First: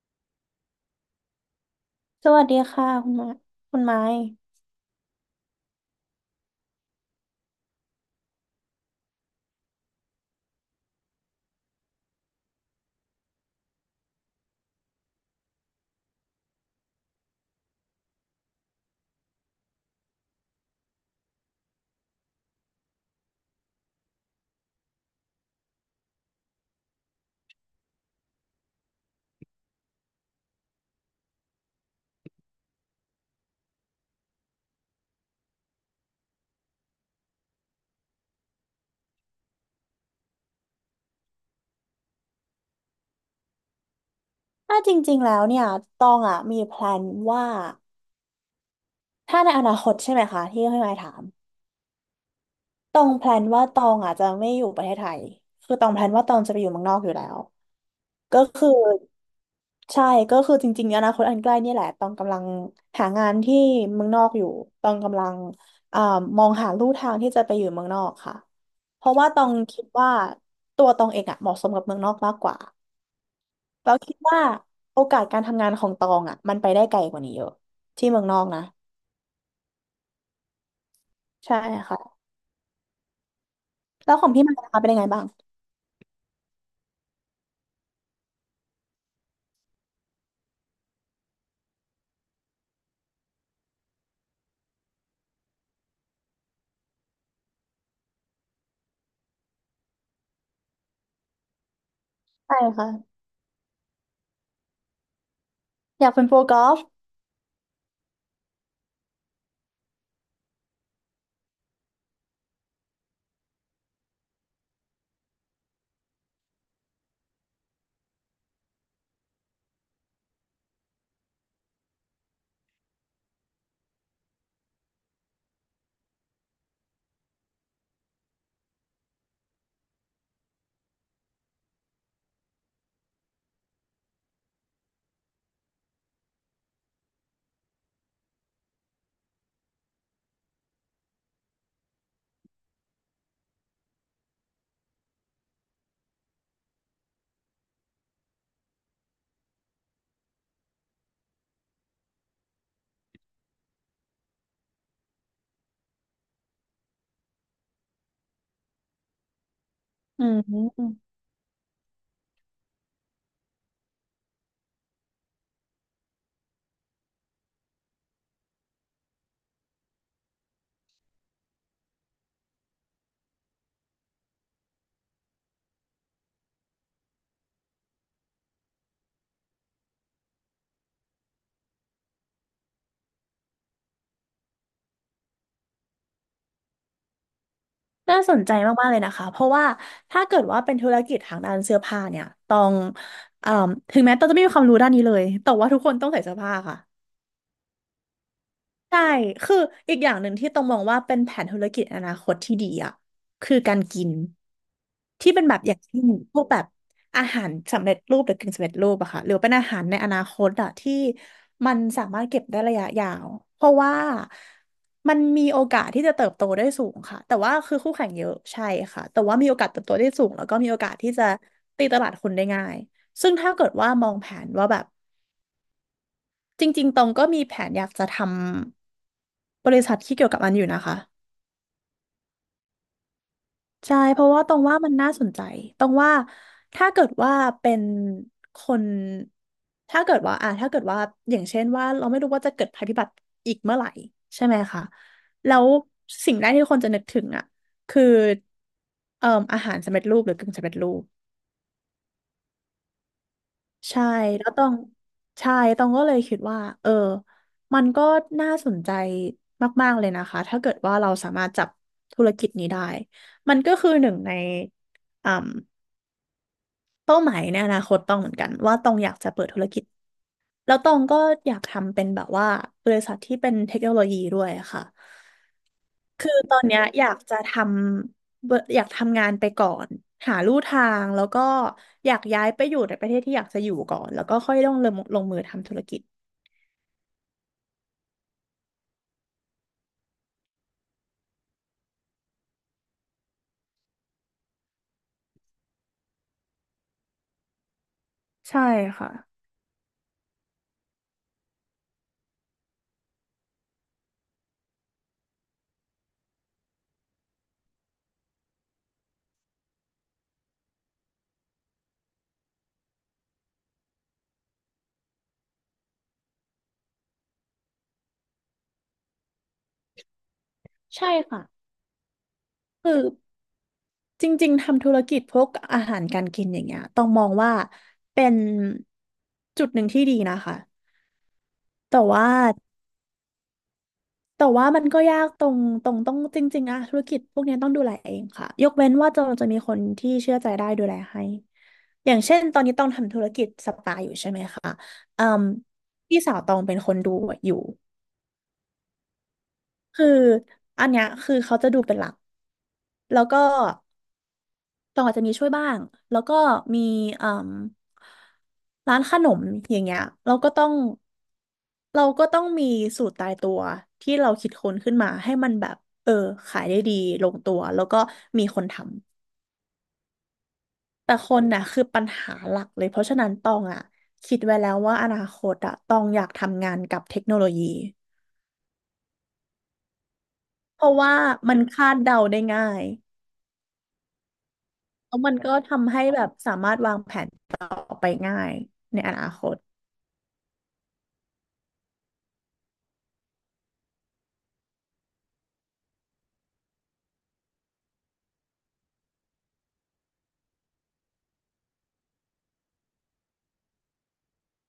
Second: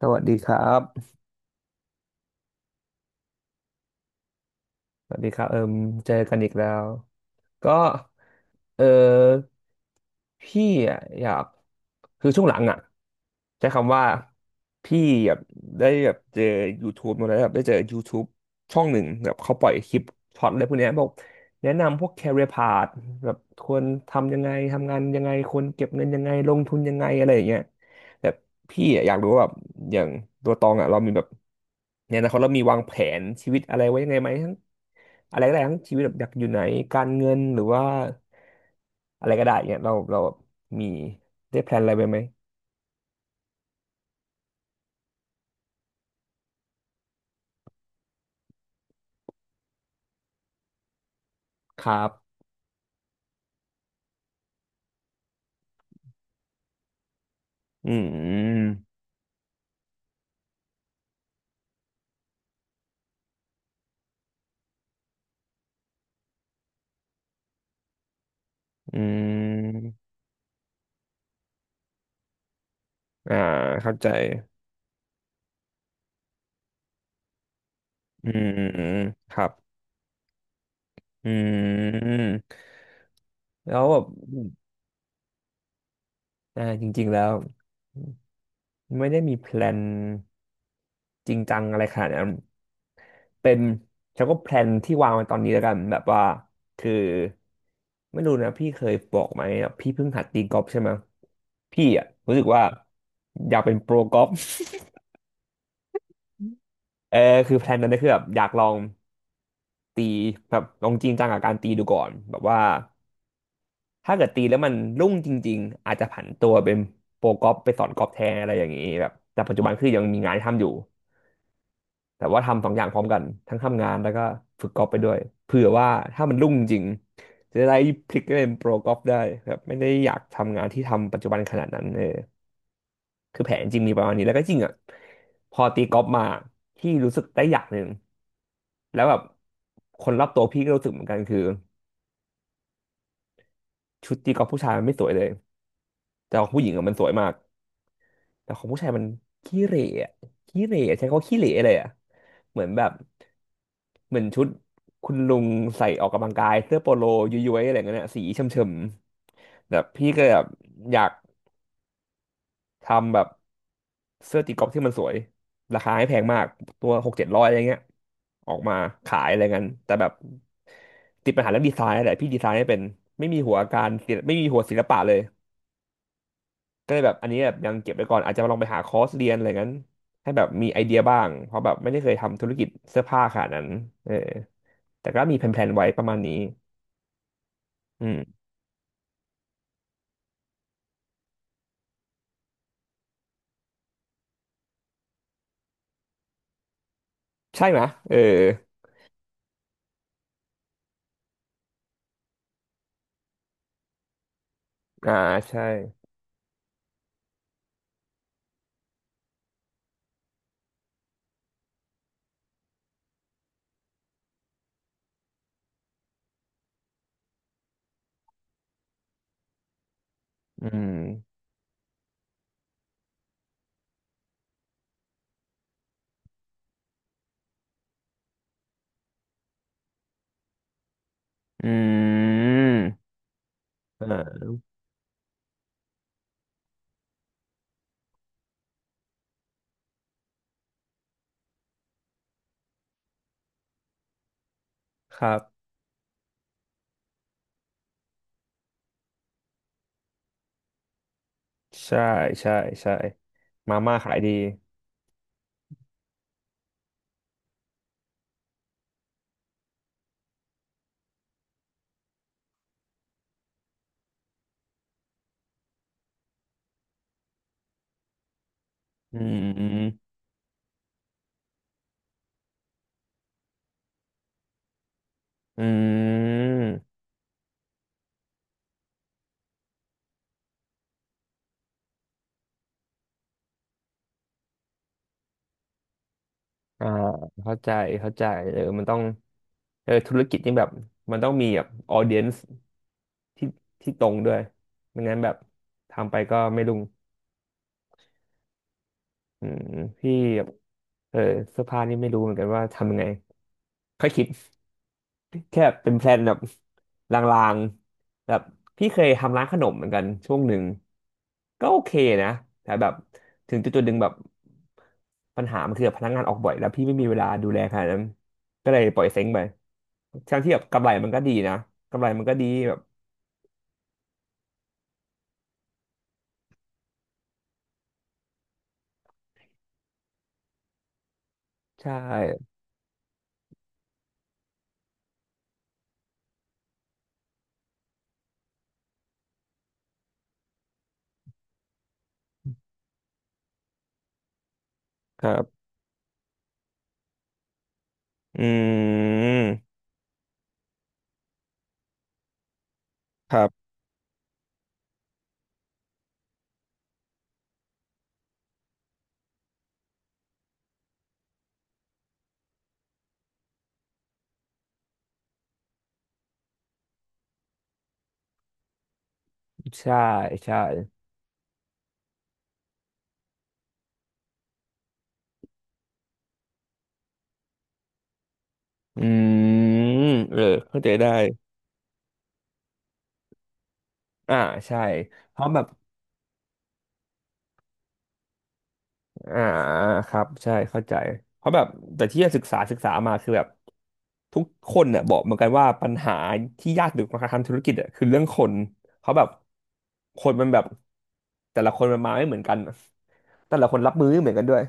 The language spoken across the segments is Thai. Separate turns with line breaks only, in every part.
สวัสดีครับ
สวัสดีค่ะคุณไม้คุณไม้
สวัสดีครับเอิมเจอกันอีกแล้ว ก็ เออ พี่อยาก คือช่วงหลังอ่ะใช้คำว่า พี่แบบได้แบบเจอ YouTube มาแล้วแบบได้เจอ YouTube ช่องหนึ่งแบบเขาปล่อยคลิปช็อตอะไรพวกเนี้ยบอกแนะนำพวก career path แบบควรทำยังไงทำงานยังไงควรเก็บเงินยังไงลงทุนยังไงอะไรอย่างเงี้ย แต่พี่อะอยากรู้ว่าแบบอย่างตัวตองอ่ะเรามีแบบในอนาคตเรามีวางแผนชีวิตอะไรไว้ยังไงไหมทั้งอะไรก็ได้ทั้งชีวิตแบบอยากอยู่ไหนการเงินหรือว่าอะไรก็ได้เงี้ยเรามีได้แพลนอะไรไปไหม
ถ้าจริงๆแล้วเนี่ยตองอ่ะมีแพลนว่าถ้าในอนาคตใช่ไหมคะที่คุณไม้ถาม
ครับ
ตองแพลนว่าตองอ่ะจะไม่อยู่ประเทศไทยคือตองแพลนว่าตองจะไปอยู่เมืองนอกอยู่แล้ว
อื
ก็คือ
ม
ใช่ก็คือจริงๆอนาคตอันใกล้เนี่ยแหละตองกำลังหางานที่เมืองนอกอยู่ตองกำลังอ่ามองหาลู่ทางที่จะไปอยู่เมืองนอกค่ะ
อื
เพราะว่าตองคิ
ม
ดว่าตัวตองเองอ่ะเหมาะสมกับเมืองนอกมากกว่า
อ่าเข้า
เรา
ใจ
คิดว่าโอกาสการทำงานของตองอ่ะมันไปได้ไกลกว่านี้เยอะที่เมือง
อื
นอก
ม
นะ
ครับอื
ใช่ค่ะ
มแล้วแบบ
แล้วของพี่มันนะคะเป็นยังไงบ้าง
อ่าจริงๆแล้วไม่ได้มีแพลนจริงจังอะไรขนาดนั้น เป็นฉันก็แพลนที่วางไว้ตอนนี้แล้วกันแบบว่าคือไม่รู้นะพี่เคยบอกไหมอะพี่เพิ่งหัดตีกอล์ฟใช่ไหมพี่อ่ะรู้สึก
ใช่
ว่า
ค่ะ
อยากเป็นโปรกอล์ฟ
อยากเป็นโปรกอล์ฟ
เออคือแพลนนั้นก็คือแบบอยากลองตีแบบลองจริงจังกับการตีดูก่อนแบบว่าถ้าเกิดตีแล้วมันรุ่งจริงๆอาจจะผันตัวเป็นโปรกอล์ฟไปสอนกอล์ฟแทนอะไรอย่างนี้แบบแต่ปัจจุบันคือยังมีงานททำอยู่ แต่ว่าทำสองอย่างพร้อมกันทั้งทำงานแล้วก็ฝึกกอล์ฟไปด้วยเผื่อว่าถ้ามันรุ่งจริงจะได้พลิกไปเป็นโปรกอล์ฟได้ครับไม่ได้อยากทำงานที่ทำปัจจุบันขนาดนั้นเออคือแผนจริงมีประมาณนี้แล้วก็จริงอ่ะพอตีกอล์ฟมาที่รู้สึกได้อย่างหนึ่งแล้วแบบคนรอบตัวพี่ก็รู้สึกเหมือนกันคือชุดตีกอล์ฟผู้ชายมันไม่สวยเลยแต่ของผู้หญิงอะมันสวยมาก แต่ของผู้ชายมันขี้เหร่อะขี้เหร่อะใช้คำว่าขี้เหร่เลยอะเหมือนแบบเหมือนชุดคุณลุงใส่ออกกำลังกายเสื้อโปโลย้วยๆอะไรเงี้ยนะสีเฉมๆแบบพี่ก็
อื
แบบอยา
ม
กทำแบบเสื้อตีกอล์ฟที่มันสวยราคาไม่แพงมากตัวหกเจ็ดร้อยอะไรเงี้ยออกมาขายอะไรเงี้ยแต่แบบติดปัญหาเรื่องดีไซน์นั่นแหละพี่ดีไซน์ไม่เป็นไม่มีหัวการศิลป์ไม่มีหัวศิลปะเลย ก็เลยแบบอันนี้แบบยังเก็บไว้ก่อนอาจจะลองไปหาคอร์สเรียนอะไรงั้นให้แบบมีไอเดียบ้างเพราะแบบไม่ได้เคยทำธุรกิจเสื้อผ้าขนาดนั้นเออแต่ก็มีแผนๆไว้ประมาณนี้อื
น่าสน
ม
ใจมากๆเลยนะคะเพราะว่าถ้าเกิดว่าเป็นธุรกิจทางด้านเสื้อผ้าเนี่ยต้องเอ่มถึงแม้ต้องจะไม่มีความรู้ด้านนี้เลยแต่ว่าทุกคนต้องใส่เสื้อผ้าค่ะ
ใช่ไหมเออ
ใช่ คืออีกอย่างหนึ่งที่ต้องมองว่าเป็นแผนธุรกิจอนาคตที่ดีอ่ะคือการกิน
อ่า
ที่เป็นแบบ
ใช่.
อย่างเช่นพวกแบบอาหารสำเร็จรูปหรือกึ่งสำเร็จรูปอะค่ะหรือเป็นอาหารในอนาคตอะที่มันสามารถเก็บได้ระยะยาวเพราะว่ามันมีโอกาสที่จะเติบโตได้สูงค่ะแต่ว่าคือคู่แข่งเยอะใช่ค่ะแต่ว่ามีโอกาสเติบโตได้สูงแล้วก็
อื
มีโอ
ม
กาสที่จะตีตลาดคนได้ง่ายซึ่งถ้าเกิดว่ามองแผนว่าแบบ จริงๆตองก็มีแผนอยากจะทำบริษัทที่เกี่ยวกับมันอยู่นะคะ
อืม
ใช่
อ่
เพราะว่า
า
ตองว่ามันน่าสนใจตองว่าถ้าเกิดว่าเป็นคนถ้าเกิดว่าถ้าเกิดว่าอย่างเช่นว่าเราไม่รู้ว่าจะเกิดภัยพิบัติอีกเมื่อไหร่ใช่ไหมคะ
ครั
แล้
บ
วสิ่งแรกที่คนจะนึกถึงอ่ะคือเอ่ออาหารสำเร็จรูปหรือกึ่งสำเร็จรูป
ใช่ใช่ใช่มาม่า
ใช่
ขายดี
แล้วต้องใช่ต้องก็เลยคิดว่าเออมันก็น่าสนใจมากๆเลยนะคะถ้าเกิดว่าเราสามารถจับธุรกิจนี้ได้มันก็คือหนึ่งในอ่าเป้าหมายในอนาคตต้องเหมือนกันว่าต้องอยา
อื
กจะ
ม
เปิดธุ
อื
ร
ม
กิจแล้วตองก็อยากทำเป็นแบบว่าบริษัทที่เป็นเทคโนโลยีด้วยค่ะ
อื
คือ
ม
ตอนเนี้ยอยากจะทำเบอร์อยากทำงานไปก่อนหาลู่ทางแล้วก็อยากย้ายไปอยู่ในประเทศที่อยากจะอยู่ก่อนแล้วก็ค่อยต้องลงมือทำธุรกิจ
อ่าเข้าใจเข้าใจเออมันต้องเออธุรกิจนี่แบบมันต้องมีแบบออเดียนซ์ ที่ที่ตรงด้วยไม่งั้นแบบทำไปก็ไม่รุ่ง
ใช่ค่ะ
อืมพี่แบบเออเสื้อผ้านี่ไม่รู้เหมือนกันว่าทำยังไงค่อยคิด แค่เป็นแพลนแบบลางๆแบบพี่เคยทำร้านขนมเหมือนกันช่วงหนึ่งก็โอเคนะแต่แบบถึงจุดๆหนึ่งแบบปัญหามันคือแบบพนักงานออกบ่อยแล้วพี่ไม่มีเวลาดูแลขนาดนั้นก็เลยปล่อยเซ้งไปทั้งที่แบบกำไร
ใช่
มันก็ดี
ค่ะ
นะกำไรมันก็ดีแบบ
คือจริงๆทำธุรกิจพวกอาหารการกินอย่างเงี้ยต้องมองว่าเป็นจุดหนึ่งที่ดีนะคะ
ใช
แต่ว่า
่
แต่ว่ามันก็ยากตรงต้องจริงๆอะธุรกิจพวกเนี้ยต้องดูแลเองค่ะยกเว้นว่าจะมีคนที่เชื่อใจได้ดูแลให้อย่างเช่นตอนนี้ต้องทำธุรกิจสปาอยู่ใช่ไหมคะ
ค
อื
รั
ม
บ
พี่สาวตองเป็นคนดูอยู่
อืม
คืออันเนี้ยคือเขาจะดูเป็นหลักแล้ว
ค
ก็
รับ
ตองอาจจะมีช่วยบ้างแล้วก็มีเอ่มร้านขนมอย่างเงี้ยเราก็ต้องเราก็ต้องมีสูตรตายตัวที่เราคิดค้นขึ้นมาให้มันแบบเออขายได้ดีลงตัวแล้วก็มีคนทำ
ใช่ใช่
แต่คนน่ะคือปัญหาหลักเลยเพราะฉะนั้นตองอ่ะคิดไว้แล้วว่าอนาคตอ่ะตองอยากทำงานกับเทคโนโลยี
อืมเออเข้า
เพ
ใจ
ราะ
ได้
ว่ามันคาดเดาได้ง่าย
อ่าใช่
แล้วมั
เพ
น
ราะ
ก็
แบบ
ทำให้แบบสามารถวางแผนต่อไปง่ายในอนา
อ่า
คต
ครับใช่เข้าใจเพราะแบบแต่ที่ศึกษาศึกษามาคือแบบทุกคนเนี่ยบอกเหมือนกันว่าปัญหาที่ยากที่สุดของการทำธุรกิจอ่ะคือเรื่องคนเขาะแบบคนมันแบบแต่ละคนมันมาไม่เหมือนกันอะแต่ละคนรับมือไม่เหมือนกันด้วย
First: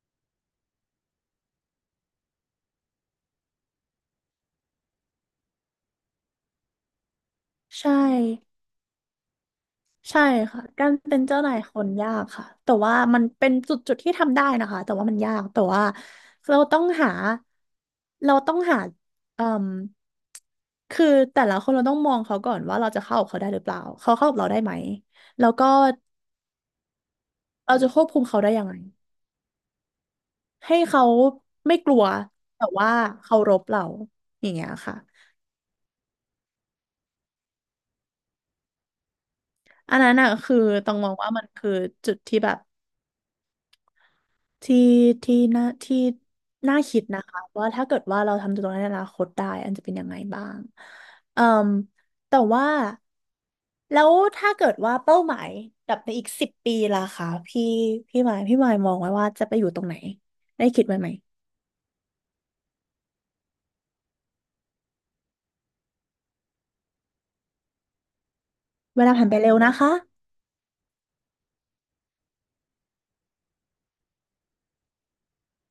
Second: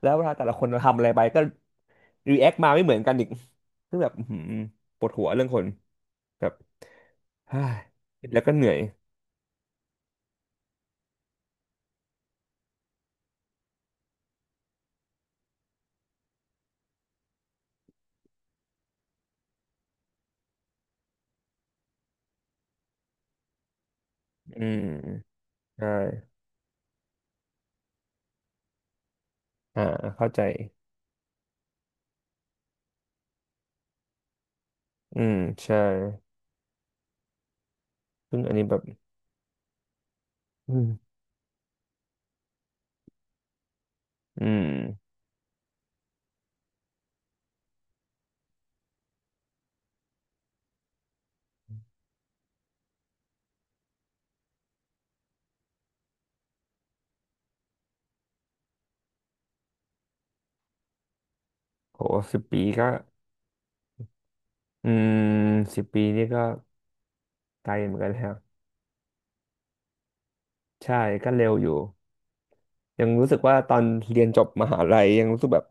แล้วเวลาแต่ละคนทำอะไรไปก็รีแอคมาไม่เหมือนกันอีกซึ่งแบบอื้อหือปวดหัวเรื่องคนแบบ
ใช
แล้วก็
่
เหนื่อย
ใช่ค่ะการเป็นเจ้านายคนยากค่ะแต่ว่ามันเป็นจุดจุดที่ทำได้นะคะแต่ว่ามันยากแต่ว่าเราต้องหาเราต้องหาเอ่มคือแต่ละคนเราต้องมองเขาก่อนว่าเราจะเข้ากับเขาได้หรือเปล่าเขาเข้ากับเราได้
อื
ไหม
ม
แล้วก็
ใช่
เราจะควบคุมเขาได้ยังไง
อ่าเข้าใจ
ให้เขาไม่กลัวแต่ว่าเคารพเราอย่างเงี้ยค่ะ
อืมใช่ซึ่งอันนี้แบบ
อันนั้นน่ะคือ
อื
ต้องมอ
ม
งว่ามันคือจุดที่แบบ
อืม
ที่ที่น่าคิดนะคะว่าถ้าเกิดว่าเราทำตรงนั้นในอนาคตได้อันจะเป็นยังไงบ้างเอ่มแต่ว่าแล้วถ้าเกิดว่าเป้าหมายแบบในอีกสิบปีล่ะคะพี่พี่หมายมองไว้ว่าจะไปอยู่ตรงไหนได้คิดไว้ไหม
โหสิบปีก็อืมสิบปีนี่ก็ไกลเหมือนกันแล้ว
เวลาผ่านไปเร็วนะคะ
ใช่ก็เร็วอยู่ ยังรู้สึกว่าตอนเรียนจบมหาลัยยังรู้สึกแบบ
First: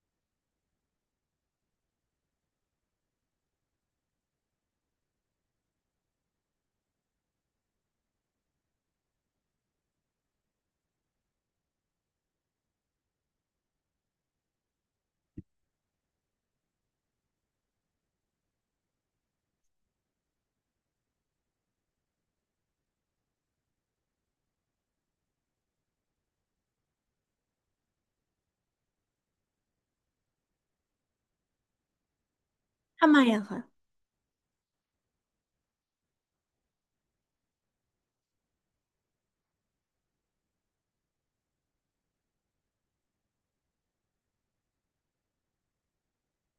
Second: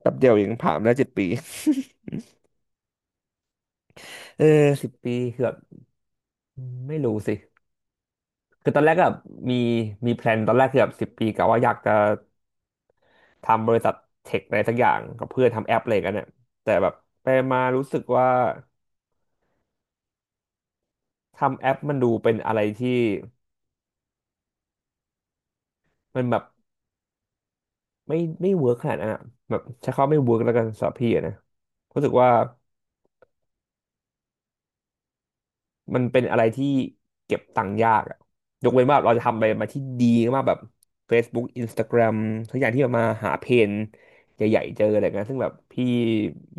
แป๊บเดียวเองผ่านแล้ว7 ปี เออ10 ปีคือแบบไม่รู้สิคือตอนแรกก็แบบมีมีแพลนตอนแรกคือแบบสิบปีกะว่าอยากจะทำบริษัทเทคอะไรสักอย่างกับเพื่อนทำแอปอะไรกันเนี่ยแต่แบบไปมารู้สึกว่า ทำแอปมันดูเป็นอะไรที่มันแบบไม่เวิร์กขนาดนั้นอะแบบใช้คำว่าไม่เวิร์กแล้วกันสำหรับพี่อะนะรู้สึกว่า
ทำไมอะคะ
มันเป็นอะไรที่เก็บตังค์ยากอะยกเว้นว่าเราจะทำอะไรมาที่ดีมากแบบ Facebook Instagram ทุกอย่างที่มันมาหาเพนใหญ่ๆเจออะไรเงี้ยซึ่งแบบพี่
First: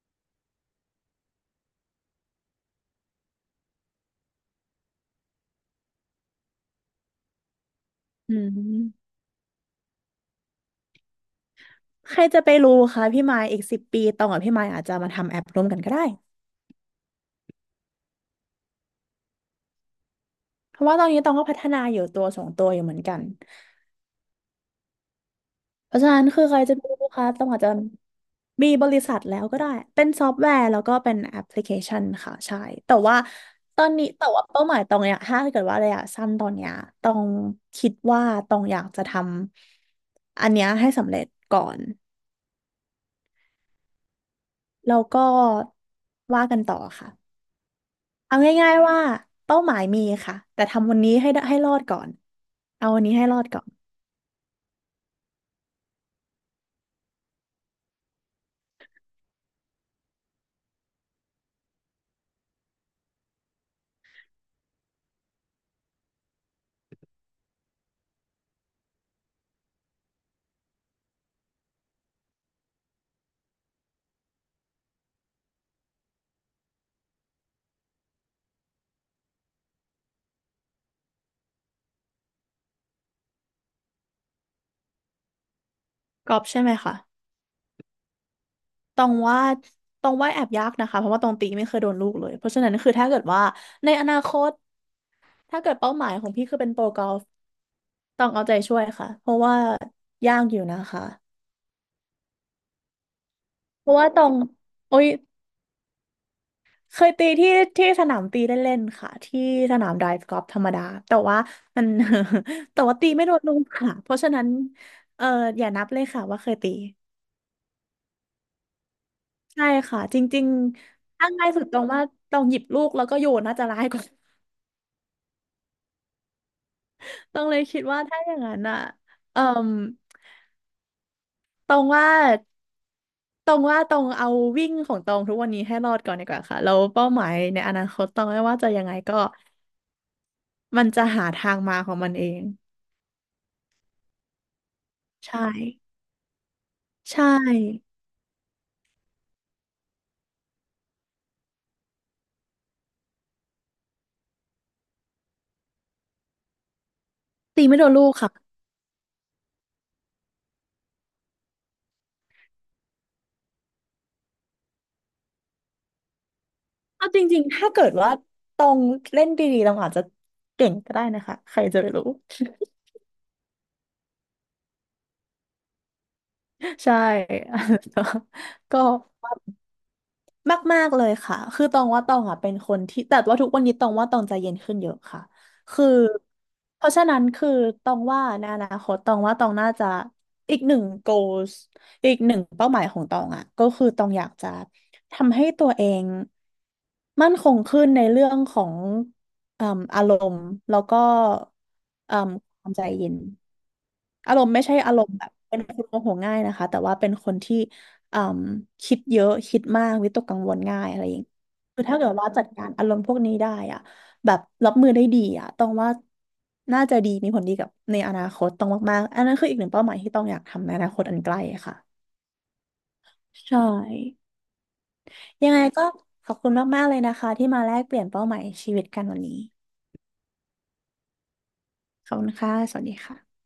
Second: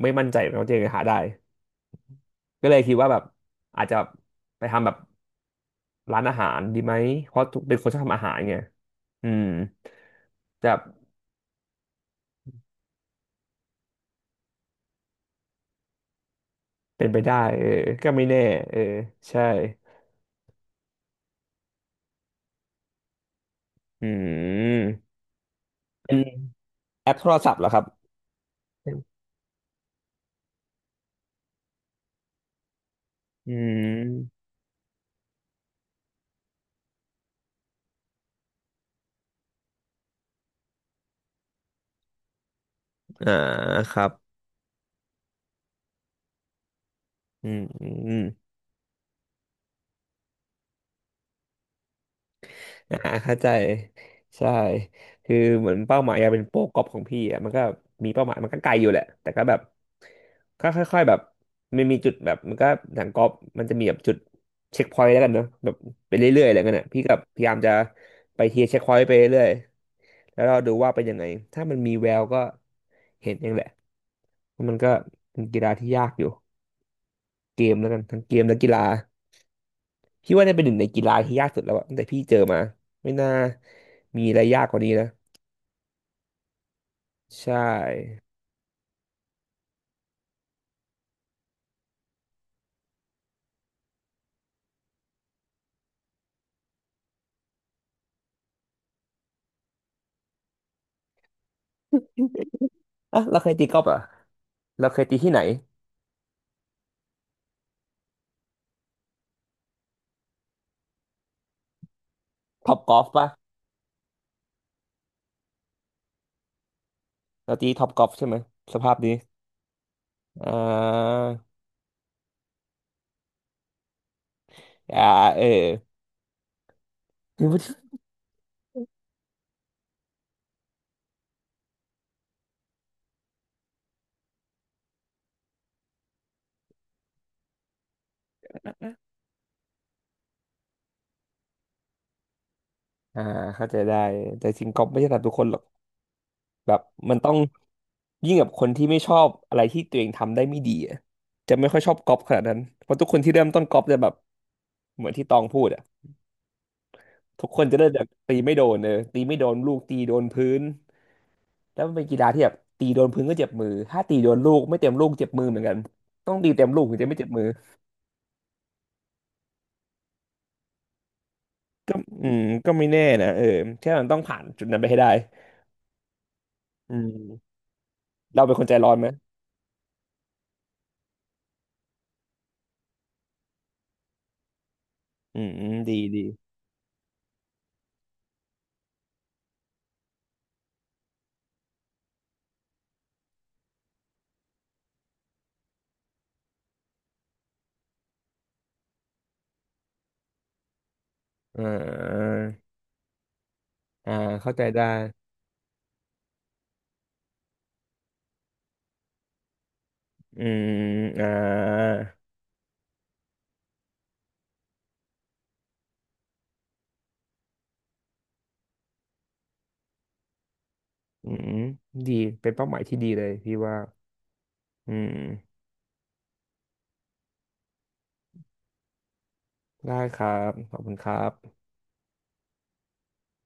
ไม่มั่นใจว่าจะหาได้ก็เลยคิดว่าแบบอาจจะไปทำแบบร้านอาหารดีไหมเพราะทุกเป็นคนชอบทำอาหา
อื
รไง
ม
อืมจะ
ใครจะไปรู้คะพี่หมายอีกสิบปีตองกับพี่หมายอาจจะมาทำแอปร่วมกันก็ได้
เป็นไปได้เออก็ไม่แน่เออใช่
เพราะว่าตอนนี้ตองก็พัฒนาอยู่ตัวสองตัวอยู่เหมือนกัน
อืม
เพราะฉะ
เป็น
นั้นคือใครจะไปรู้
แอปโท
คะ
ร
ต้อง
ศัพ
อา
ท์
จ
เหรอ
จะ
ครับ
มีบริษัทแล้วก็ได้เป็นซอฟต์แวร์แล้วก็เป็นแอปพลิเคชันค่ะใช่แต่ว่า
อื
ตอนนี้แต่ว่า
ม
เป้าหมายตองเนี้ยถ้าเกิดว่าระยะสั้นตอนเนี้ยตองคิดว่าตองอยากจะทำอันเนี้ยให้สำเร็จก่อน
อ่าครับ
แล้วก็ว่ากันต่อค่ะ
อืมอืม
เอาง่ายๆว่าเป้าหมายมีค่ะแต่ทำวันนี้ให้ได้ให้รอดก่อนเอา
อ่า
วันนี้ให้ร
เข้า
อด
ใจ
ก่อน
ใช่คือเหมือนเป้าหมายอยากเป็นโปรกอล์ฟของพี่อ่ะมันก็มีเป้าหมายมันก็ไกลอยู่แหละแต่ก็แบบก็ค่อยๆแบบมันมีจุดแบบมันก็หนังกอล์ฟมันจะมีแบบจุดเช็คพอยต์แล้วกันเนอะแบบไปเรื่อยๆอะไรเงี้ยน่ะพี่กับพยายามจะไปเทียร์เช็คพอยต์ไปเรื่อย แล้วเราดูว่าเป็นยังไงถ้ามันมีแววก็เห็นเองแหละว่ามันก็เป็นกีฬาที่ยากอยู่เกมแล้วกันทั้งเกมและกีฬาพี่ว่าเนี่ยเป็นหนึ่งในกีฬาที่ยากสุดแล้วอะตั้งแต่พี่เจอมาไม่น่ามีอะไรยากกว่านี้นะ
กอบใช่ไหมคะ
ใช่
ตองว่าตองว่าแอบยากนะคะเพราะว่าตองตีไม่เคยโดนลูกเลยเพราะฉะนั้นคือถ้าเกิดว่าในอนาคตถ้าเกิดเป้าหมายของพี่คือเป็นโปรกอล์ฟตองเอาใจช่วยค่ะเพราะว่ายากอยู่นะคะ
อ่ะเราเคยตีกอล์ฟ
เพ
เหร
ราะ
อ่ะ
ว่าตอง
เรา
โอ้
เคย
ย
ตีที่ไหน
เคยตีที่ที่สนามตีเล่นๆค่ะที่สนามไดฟ์กอล์ฟธรรมดาแต่ว่ามัน
ท็ อป
แต่
ก
ว่า
อล์ฟ
ตีไม่
ปะ
โดนลูกค่ะเพราะฉะนั้นเอออย่านับเลยค่ะว่าเคยตี
เราตีท็อปกอล์ฟใช่ไหมสภาพนี้
ใช่ค่ะจริง
อ่า
ๆถ้าง่ายสุดตรงว่าตองหยิบลูกแล้วก็โยนน่าจะร้ายกว่า
อ่าเออ
ตรงเลยคิดว่าถ้าอย่างนั้นอ่ะเอ่มตรงว่าตรงว่าตรงเอาวิ่งของตรงทุกวันนี้ให้รอดก่อนดีกว่าค่ะแล้วเป้าหมายในอนาคตตรงไม่ว่าจะยังไงก็มันจะหาทางมาของมันเอง
อ่าเข้าใจได้แต่จริงกอล์ฟไม่ใช่สำหรับทุก
ใช่
คนหรอกแบบมั
ใช
นต้อง
่
ยิ่งกับคนที่ไม่ชอบอะไรที่ตัวเองทำได้ไม่ดีอะจะไม่ค่อยชอบก๊อปขนาดนั้นเพราะทุกคนที่เริ่มต้นก๊อปจะแบบเหมือนที่ตองพูดอ่ะทุกค
ตี
นจะ
ไม่โด
เริ่ม
น
จา
ลู
ก
กค่ะ
ตีไม่โดนเออตีไม่โดนลูกตีโดนพื้นแล้วมันเป็นกีฬาที่แบบตีโดนพื้นก็เจ็บมือถ้าตีโดนลูกไม่เต็มลูกเจ็บมือเหมือนกันต้องตีเต็มลูกถึงจะ
เอา
ไม่
จ
เจ็บ
ริ
มื
ง
อ
ๆถ้าเกิดว่าตรงเล่นดีๆเราอาจจะเก่งก็ได้นะคะใครจะไป
ก็
รู้
อืมก็ไม่แน่นะเออแค่มันต้องผ่านจุดนั้นไปให้ได้ อื
ใช่
มเราเป็นค นใจ
ก็
ร้อนไหม
มากๆเลยค่ะคือตองว่าตองอ่ะเป็นคนที่แต่ว่าทุกวันนี้ตองว่าตองใจเย็นขึ้นเยอะค่ะ
อืมอืม
คือ
ดีดี
เพราะฉะนั้นคือตองว่าในอนาคตตองว่าตองน่าจะอีกหนึ่ง goals อีกหนึ่งเป้าหมายของตองอ่ะก็คือตองอยากจะทำให้ตัวเองมั่นคงขึ้นในเรื่องของเอ่มอารมณ์แล้วก็
อ่
เอ่ม
า
ความใจเย็น
อ่า
อารม
เข้า
ณ์ไม่
ใจ
ใช่
ได้
อารมณ์แบบเป็นคนโมโหง่ายนะคะแต่ว่าเป็นคนที่ เอมคิดเยอะคิดมากวิตกกัง
อื
วลง่ายอะ
ม
ไรอย่าง
อ่
งี้คือถ้า
า
เกิดว่าจัดการอารมณ์พวกนี้ได้อ่ะแบบรับมือได้ดีอ่ะต้องว่าน่าจะดีมีผลดีกับในอนาคตต้องมากๆอันนั้นคืออีกหนึ่งเป้าหมายที่ต้องอยากทำในอนาคตอัน
อื
ใกล้
ม
ค่ะ
ดีเป็นเป้าหมายที่ดีเลยพี่
ใช่
ว่าอื
ยัง
ม
ไงก็ขอบคุณมากๆเลยนะคะที่มาแลกเปลี่ยนเป้าหมายชีวิตกันวันนี้
ได้ครับขอบคุณครับ
ขอบคุณค่ะสวัสดีค่ะ